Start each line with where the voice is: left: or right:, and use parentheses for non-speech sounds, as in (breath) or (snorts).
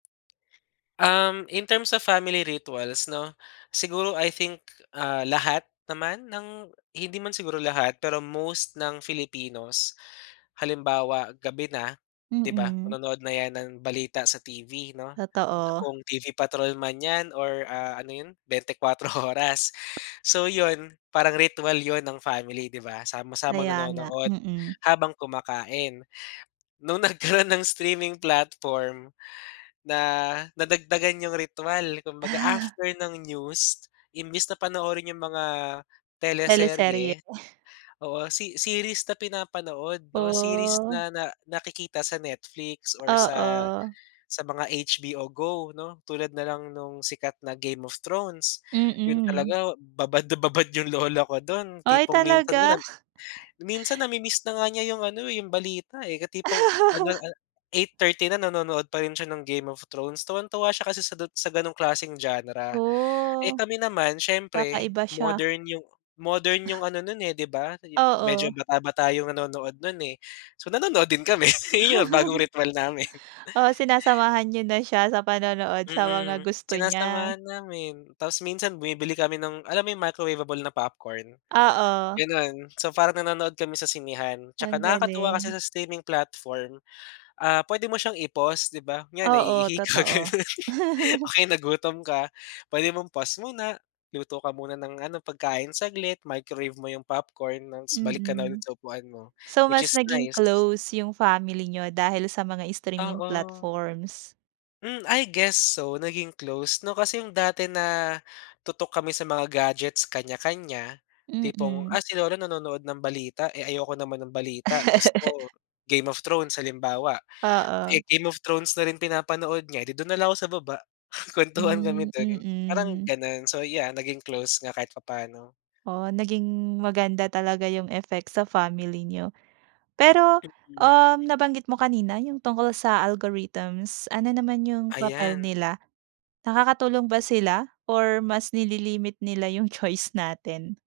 left: Um, in terms of family rituals, 'no? Siguro I think, ah, lahat naman ng hindi man siguro lahat pero most ng Filipinos, halimbawa, gabi na, 'di ba?
right: Mm.
left: Manonood na 'yan ng balita sa TV, 'no?
right: Totoo.
left: Kung TV Patrol man yan or, ah, ano yun 24 Oras. So, yun, parang ritwal yun ng family, 'di ba, sama-samang
right: Kaya nga,
left: nanonood
right: mm.
left: habang kumakain. Nung nagkaroon ng streaming platform, na nadagdagan yung ritwal kumbaga
right: Ah.
left: after ng news, imbes na panoorin yung mga
right: Teleserye.
left: teleserye oo, se series na pinapanood, 'no? Series
right: Oh.
left: na na nakikita sa Netflix or sa
right: Oo.
left: sa mga HBO Go, 'no? Tulad na lang nung sikat na "Game of Thrones." Yun
right: Mm.
left: talaga babad na babad yung lola ko dun.
right: Ay,
left: Tipong minsan nga
right: talaga.
left: nag minsan na-mi-miss na nga niya yung ano, eh, yung balita, eh, tipong ano,
right: (laughs)
left: ah, 8:30 na nanonood pa rin siya ng "Game of Thrones." Tuwang-tuwa siya kasi sa dut sa ganong klaseng genre. Eh,
right: Oh,
left: kami naman siyempre
right: kakaiba siya.
left: modern yung modern yung ano nun, eh, 'di ba, sa jo medyo
right: Oo.
left: bata-bata yung nanonood nun, eh. So, nanonood din kami iyon bagong ritwal namin. (snorts)
right: (chuckles) Oh,
left: (breath)
right: sinasamahan niyo na siya sa panonood sa mga
left: Mm,
right: gusto niya.
left: sinasamahan namin. Tapos minsan bumibili kami ng alam mo yung microwaveable na popcorn,
right: Oo.
left: ganun. So, parang nanonood kami sa sinehan.
right: Ang
left: Tsaka nakakatuwa kasi
right: galing.
left: sa streaming platform, ah, pwede mo siyang i-pause, 'di ba, yan
right: Oo,
left: naiihi ka
right: totoo.
left: ganun, o
right: (chuckles)
left: kaya nagutom ka, pwede mong pause muna, luto ka muna ng ano pagkain saglit. Microwave mo yung popcorn ng s balik ka na ulit
right: Mm.
left: sa upuan mo,
right: So,
left: which
right: mas
left: is
right: naging
left: nice.
right: close yung family niyo dahil sa mga streaming
left: Oo.
right: platforms.
left: Hmm. I guess so naging close, 'no, kasi yung dati na tutok kami sa mga gadgets kanya-kanya, tipong, ah,
right: Mm.
left: si lola nanonood ng balita, eh, ayoko naman ng balita, gusto ko
right: (laughs)
left: Game of Thrones, halimbawa. Eh,
right: Oo.
left: Game of Thrones na rin pinapanood niya, edi dun na lang ako sa baba, (snorts) kuwentuhan kami
right: Hmm,
left: dun, parang
right: mm.
left: ganun. So, yeah, naging close nga kahit papaano.
right: Oh, naging maganda talaga yung effect sa family niyo. Pero,
left: Mm.
right: um, nabanggit mo kanina yung tungkol sa algorithms. Ano naman yung papel
left: Ayan.
right: nila? Nakakatulong ba sila or mas nililimit nila yung choice natin?